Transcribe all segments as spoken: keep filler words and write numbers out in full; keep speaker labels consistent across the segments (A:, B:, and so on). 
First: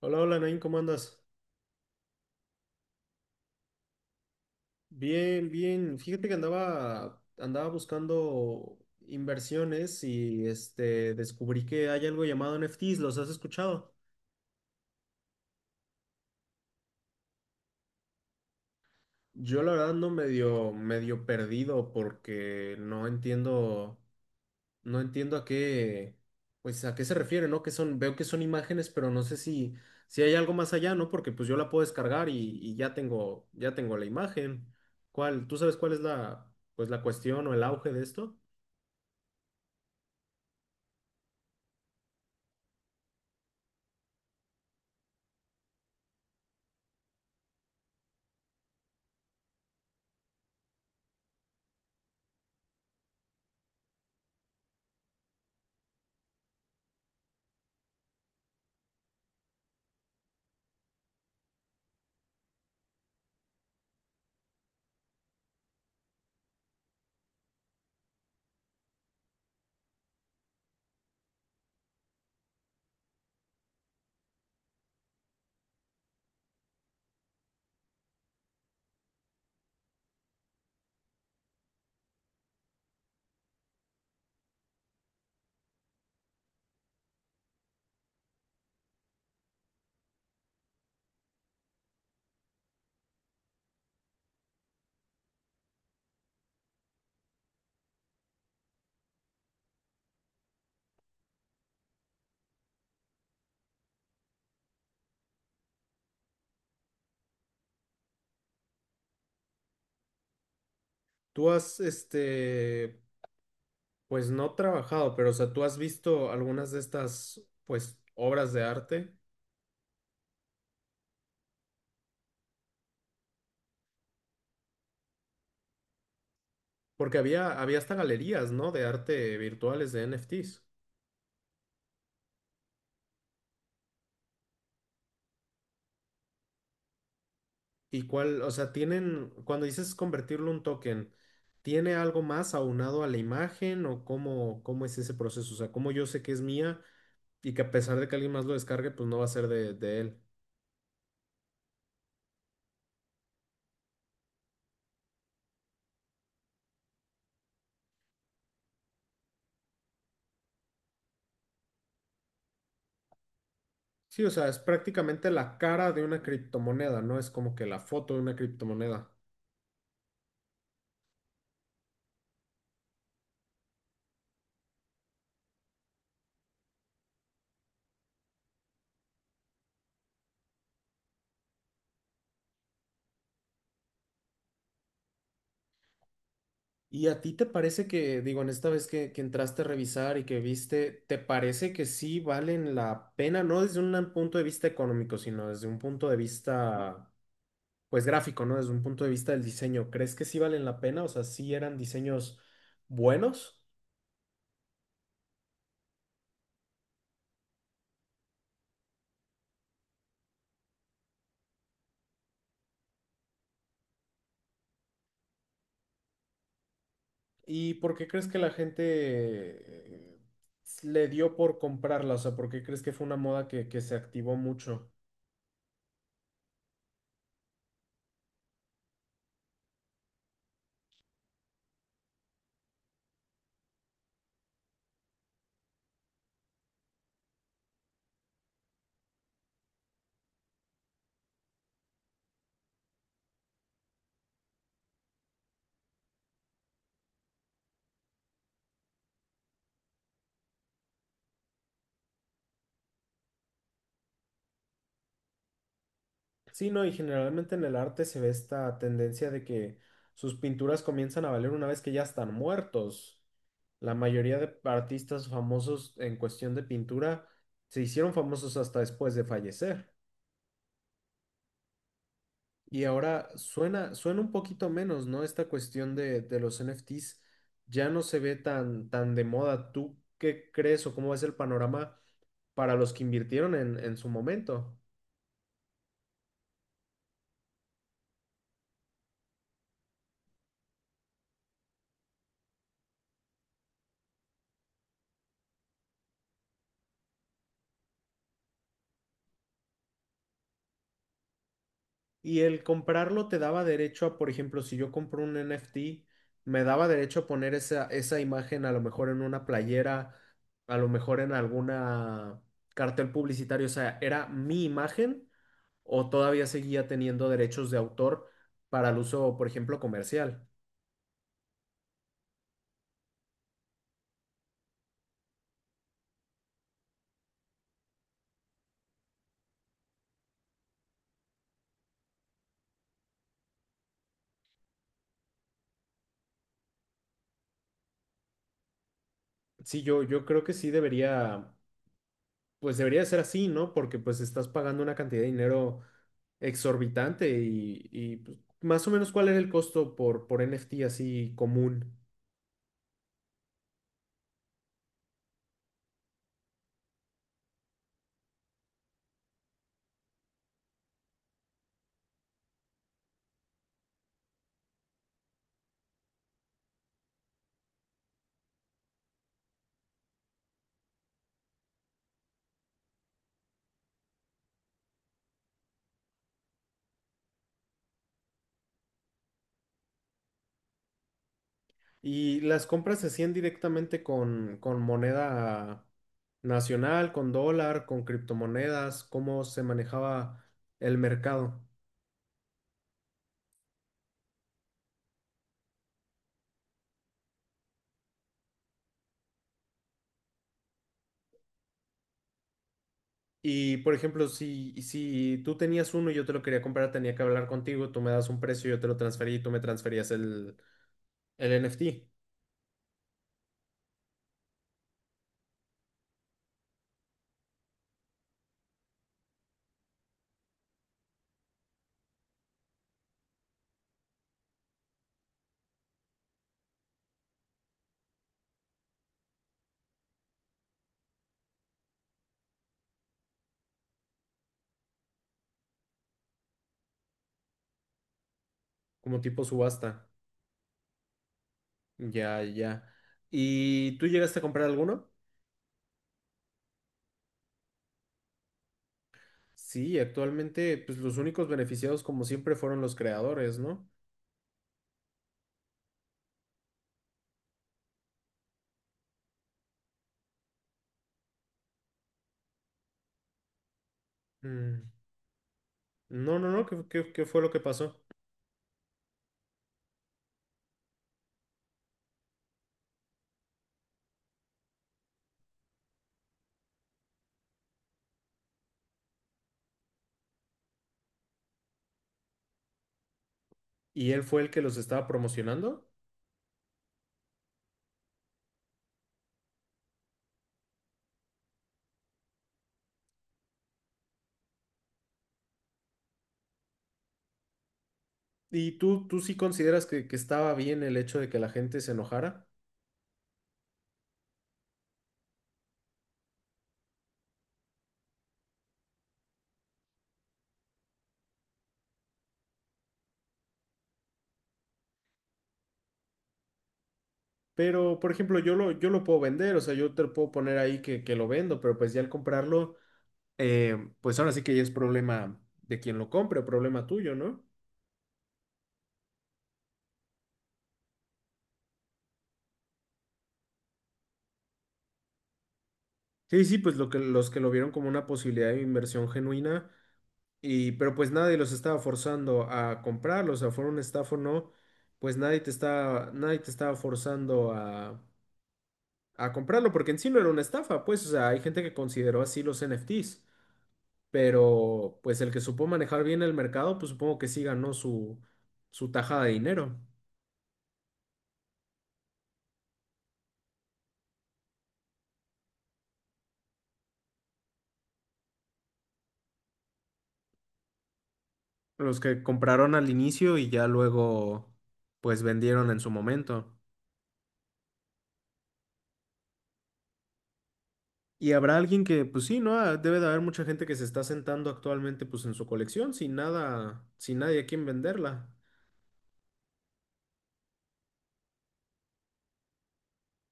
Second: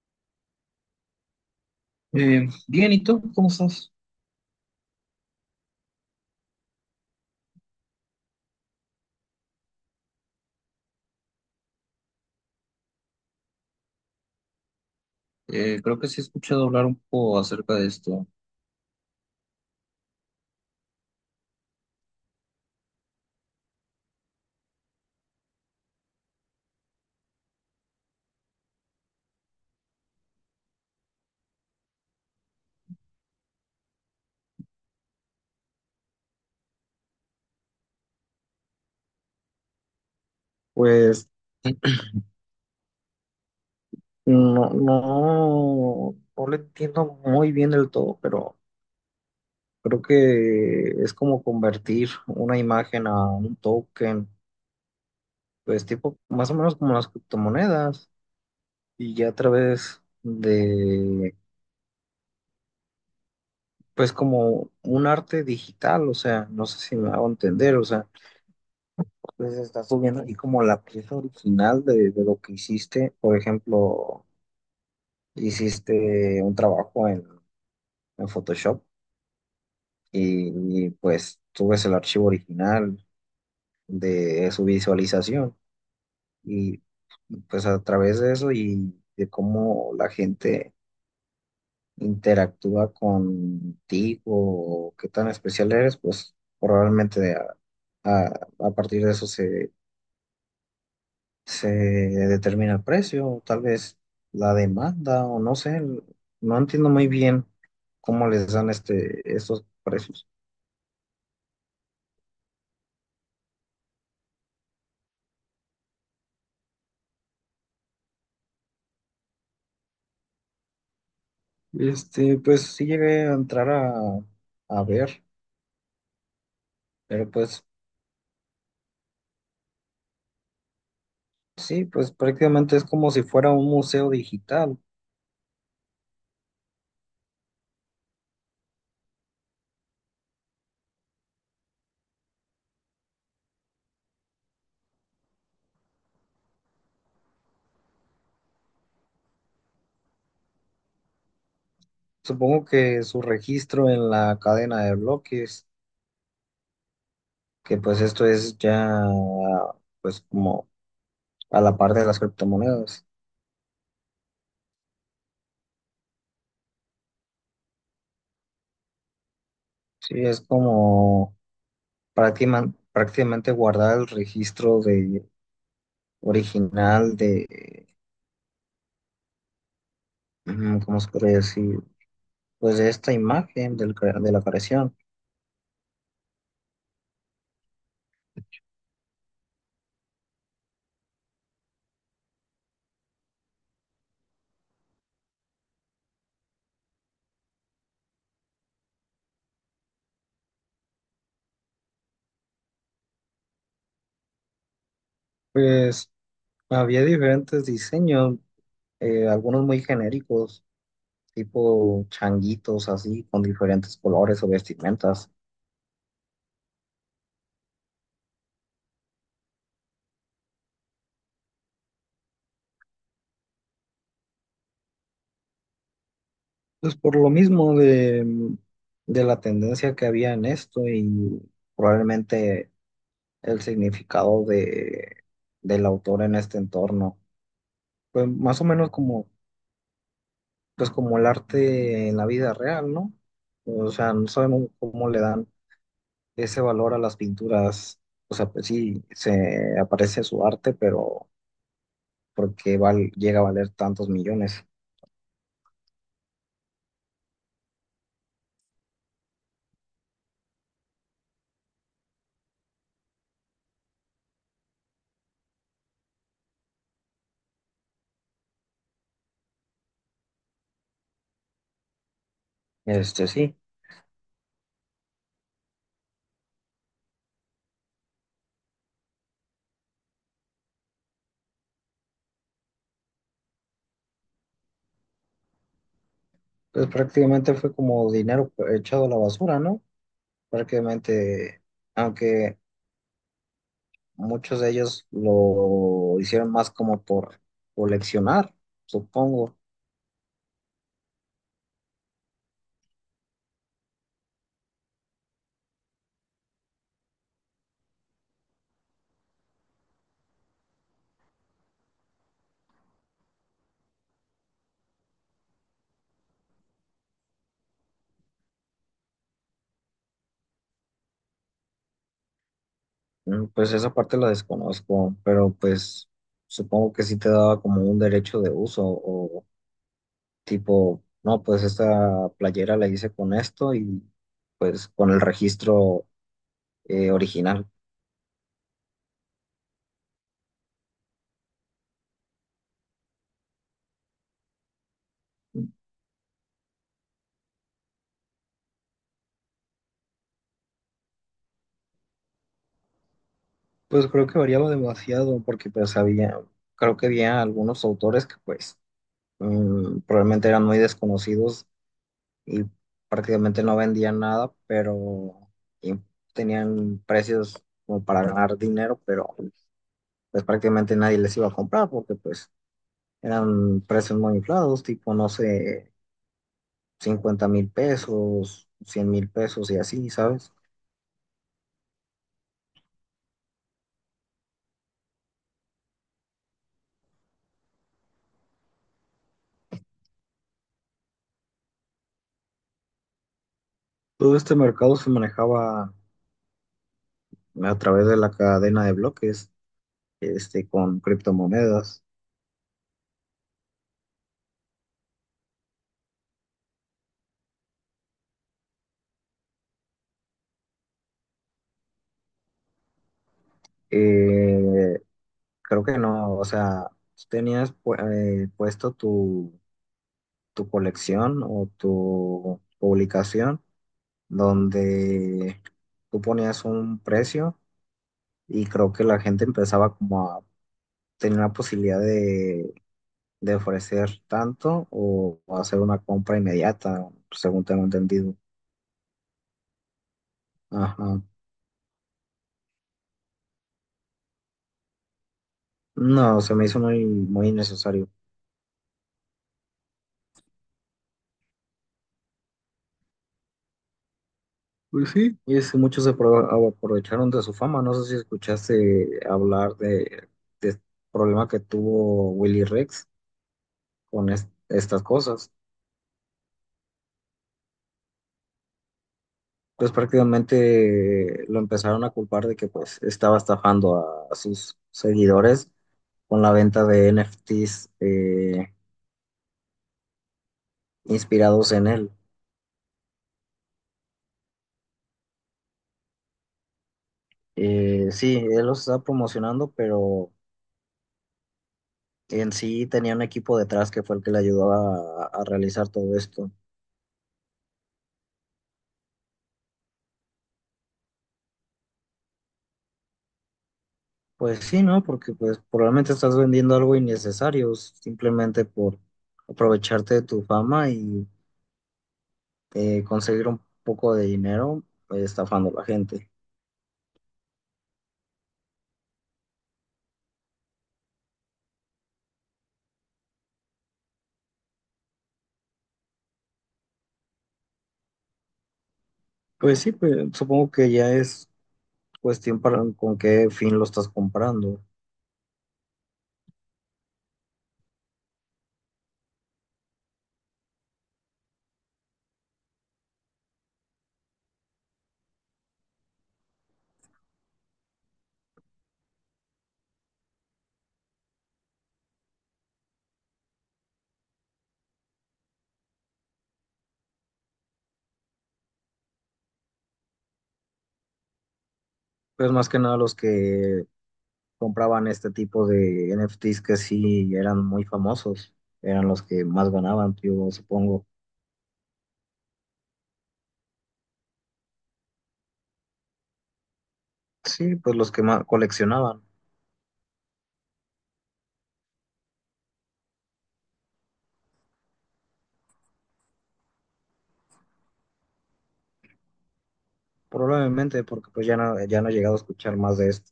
A: Hola, hola, Nain, ¿cómo andas?
B: Eh, bien, ¿y tú? ¿Cómo estás?
A: Bien, bien. Fíjate que andaba, andaba buscando inversiones y este, descubrí que hay algo llamado N F T s, ¿los has escuchado?
B: Eh, creo que sí he escuchado hablar un poco acerca de esto.
A: Yo la verdad ando medio, medio perdido porque no entiendo, no entiendo a qué, pues a qué se refiere, ¿no? Que son, veo que son imágenes, pero no sé si, si hay algo más allá, ¿no? Porque pues yo la puedo descargar y, y ya tengo, ya tengo la imagen. ¿Cuál? ¿Tú sabes cuál es la, pues la cuestión o el auge de esto?
B: Pues no, no, no lo entiendo muy bien del todo, pero creo que es como convertir una imagen a un token, pues tipo más o menos como las criptomonedas y ya a través de, pues como un arte digital, o sea, no sé si me hago entender, o sea, pues estás subiendo ahí como la pieza original de, de lo que hiciste, por ejemplo. Hiciste un trabajo en, en Photoshop y, y, pues subes el archivo original de su visualización y pues a través de eso y de cómo la gente interactúa contigo o qué tan especial eres, pues probablemente a, a- a partir de eso se, se determina el precio, o tal vez la demanda o no sé, no entiendo muy bien cómo les dan este, estos precios.
A: Tú has, este, pues no trabajado, pero o sea, tú has visto algunas de estas, pues, obras de arte,
B: Este, pues sí llegué a entrar a, a ver,
A: porque
B: pero
A: había,
B: pues
A: había hasta galerías, ¿no? De arte virtuales, de N F T s.
B: sí, pues prácticamente es como si fuera un museo digital.
A: ¿Y cuál, o sea, tienen, cuando dices convertirlo en un token, ¿tiene algo más aunado a la imagen o cómo, cómo es ese proceso? O sea, ¿cómo yo sé que es mía y que a pesar de que alguien más lo descargue, pues no va a ser de, de él?
B: Supongo que su registro en la cadena de bloques, que pues esto es ya pues como a la par de las criptomonedas.
A: Sí, o sea, es prácticamente la cara de una criptomoneda, ¿no? Es como que la foto de una criptomoneda.
B: Sí, es como práctima- prácticamente guardar el registro de original de, mm, ¿cómo se puede decir? Pues de esta imagen del cre- de la creación.
A: ¿Y a ti te parece que, digo, en esta vez que, que entraste a revisar y que viste, ¿te parece que sí valen la pena? No desde un punto de vista económico, sino desde un punto de vista, pues gráfico, ¿no? Desde un punto de vista del diseño. ¿Crees que sí valen la pena? O sea, ¿sí eran diseños buenos?
B: Pues había diferentes diseños, eh, algunos muy genéricos, tipo changuitos así, con diferentes colores o vestimentas.
A: ¿Y por qué crees que la gente eh, le dio por comprarla? O sea, ¿por qué crees que fue una moda que, que se activó mucho?
B: Pues por lo mismo de, mm, de la tendencia que había en esto y probablemente el significado de, del autor en este entorno. Pues más o menos como, pues como el arte en la vida real, ¿no? O sea, no sabemos cómo le dan ese valor a las pinturas. O sea, pues sí, se aparece su arte, pero porque val- llega a valer tantos millones.
A: Sí, no, y generalmente en el arte se ve esta tendencia de que sus pinturas comienzan a valer una vez que ya están muertos. La mayoría de artistas famosos en cuestión de pintura se hicieron famosos hasta después de fallecer. Y
B: Este
A: ahora
B: sí,
A: suena, suena un poquito menos, ¿no? Esta cuestión de, de los N F T s ya no se ve tan, tan de moda. ¿Tú qué crees o cómo es el panorama para los que invirtieron en, en su momento?
B: pues prácticamente fue como dinero echado a la basura, ¿no? Prácticamente, aunque muchos de ellos lo hicieron más como por coleccionar, supongo.
A: Y el comprarlo te daba derecho a, por ejemplo, si yo compro un N F T, me daba derecho a poner esa, esa imagen a lo mejor en una playera, a lo mejor en alguna cartel publicitario. O sea, ¿era mi imagen o todavía seguía teniendo derechos de autor para el uso, por ejemplo, comercial?
B: Mm, Pues esa parte la desconozco, pero pues supongo que sí te daba como un derecho de uso o tipo, no, pues esta playera la hice con esto y pues con el registro, eh, original.
A: Sí, yo, yo creo que sí debería. Pues debería ser así, ¿no? Porque pues estás pagando una cantidad de dinero exorbitante y, y, pues, más o menos cuál era el costo por, por N F T así común.
B: Pues creo que variaba demasiado porque pues había, creo que había algunos autores que pues, mm, probablemente eran muy desconocidos y prácticamente no vendían nada, pero y tenían precios como para ganar dinero, pero pues prácticamente nadie les iba a comprar porque pues eran precios muy inflados, tipo no sé, cincuenta mil pesos, cien mil pesos y así, ¿sabes?
A: Y las compras se hacían directamente con, con moneda nacional, con dólar, con criptomonedas, cómo se manejaba el mercado.
B: Todo este mercado se manejaba a través de la cadena de bloques, este, con criptomonedas.
A: Y por ejemplo, si, si tú tenías uno y yo te lo quería comprar, tenía que hablar contigo, tú me das un precio, yo te lo transferí y tú me transferías el, el N F T
B: Eh, Creo que no, o sea, tú tenías pu- eh, puesto tu, tu colección o tu publicación donde tú ponías un precio y creo que la gente empezaba como a tener la posibilidad de, de ofrecer tanto o, o hacer una compra inmediata, según tengo entendido.
A: como tipo subasta.
B: Ajá.
A: Ya, ya. ¿Y tú llegaste a comprar alguno?
B: No, se me hizo muy, muy innecesario.
A: Sí, actualmente, pues los únicos beneficiados, como siempre, fueron los creadores, ¿no?
B: Pues sí, es, muchos se apro- aprovecharon de su fama. No sé si escuchaste hablar de, de este problema que tuvo Willy Rex con es-
A: Mm,
B: estas cosas.
A: no, no, no, ¿qué, qué- qué fue lo que pasó?
B: Pues prácticamente lo empezaron a culpar de que pues estaba estafando a, a sus seguidores con la venta de N F T s, eh, inspirados en él.
A: ¿Y él fue el que los estaba promocionando?
B: Eh, sí, él los estaba promocionando, pero en sí tenía un equipo detrás que fue el que le ayudó a a realizar todo esto.
A: ¿Y tú, tú sí consideras que, que estaba bien el hecho de que la gente se enojara?
B: Pues sí, ¿no? Porque pues probablemente estás vendiendo algo innecesario simplemente por aprovecharte de tu fama y, eh, conseguir un poco de dinero, eh, estafando a la gente.
A: Pero, por ejemplo, yo lo, yo lo puedo vender, o sea, yo te lo puedo poner ahí que, que lo vendo, pero pues ya al comprarlo, eh, pues ahora sí que ya es problema de quien lo compre, problema tuyo, ¿no?
B: Pues sí, pues supongo que ya es cuestión para con qué fin lo estás comprando.
A: Sí, sí, pues lo que, los que lo vieron como una posibilidad de inversión genuina, y, pero pues nadie los estaba forzando a comprarlo, o sea, fuera un estafa o no, pues nadie te estaba, nadie te estaba forzando a, a comprarlo, porque en sí no era una estafa, pues, o sea, hay gente que consideró así los N F T s, pero pues el que supo manejar bien el mercado, pues supongo que sí ganó su, su tajada de dinero.
B: Pues más que nada los que compraban este tipo de N F T s que sí eran muy famosos, eran los que más ganaban, yo supongo.
A: Los que compraron al inicio y ya luego, pues vendieron en su momento.
B: Sí, pues los que más coleccionaban,
A: Y habrá alguien que, pues sí, ¿no? Ah, debe de haber mucha gente que se está sentando actualmente, pues en su colección, sin nada, sin nadie a quien venderla.
B: probablemente, porque pues ya no, ya no he llegado a escuchar más de esto.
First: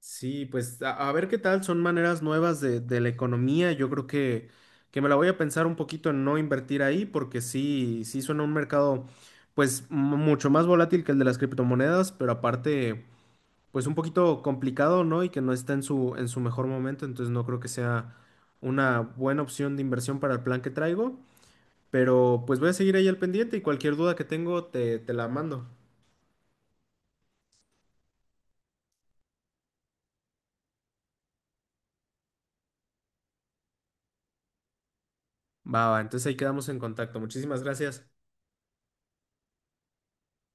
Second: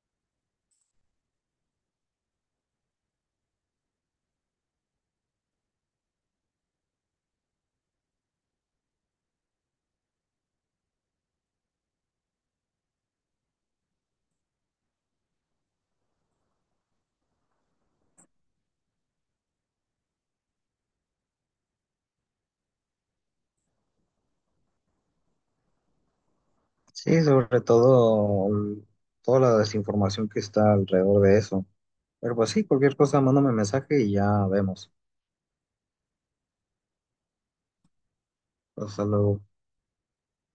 A: Sí, pues a, a ver qué tal, son maneras nuevas de, de la economía. Yo creo que, que me la voy a pensar un poquito en no invertir ahí, porque sí, sí suena un mercado, pues mu- mucho más volátil que el de las criptomonedas, pero aparte, pues un poquito complicado, ¿no? Y que no está en su, en su mejor momento, entonces no creo que sea una buena opción de inversión para el plan que traigo. Pero pues voy a seguir ahí al pendiente y cualquier duda que tengo te, te la mando.
B: Sí, sobre todo, mm, toda la desinformación que está alrededor de eso. Pero pues sí, cualquier cosa, mándame mensaje y ya vemos.
A: Va, va, entonces ahí quedamos en contacto. Muchísimas gracias.
B: Hasta luego.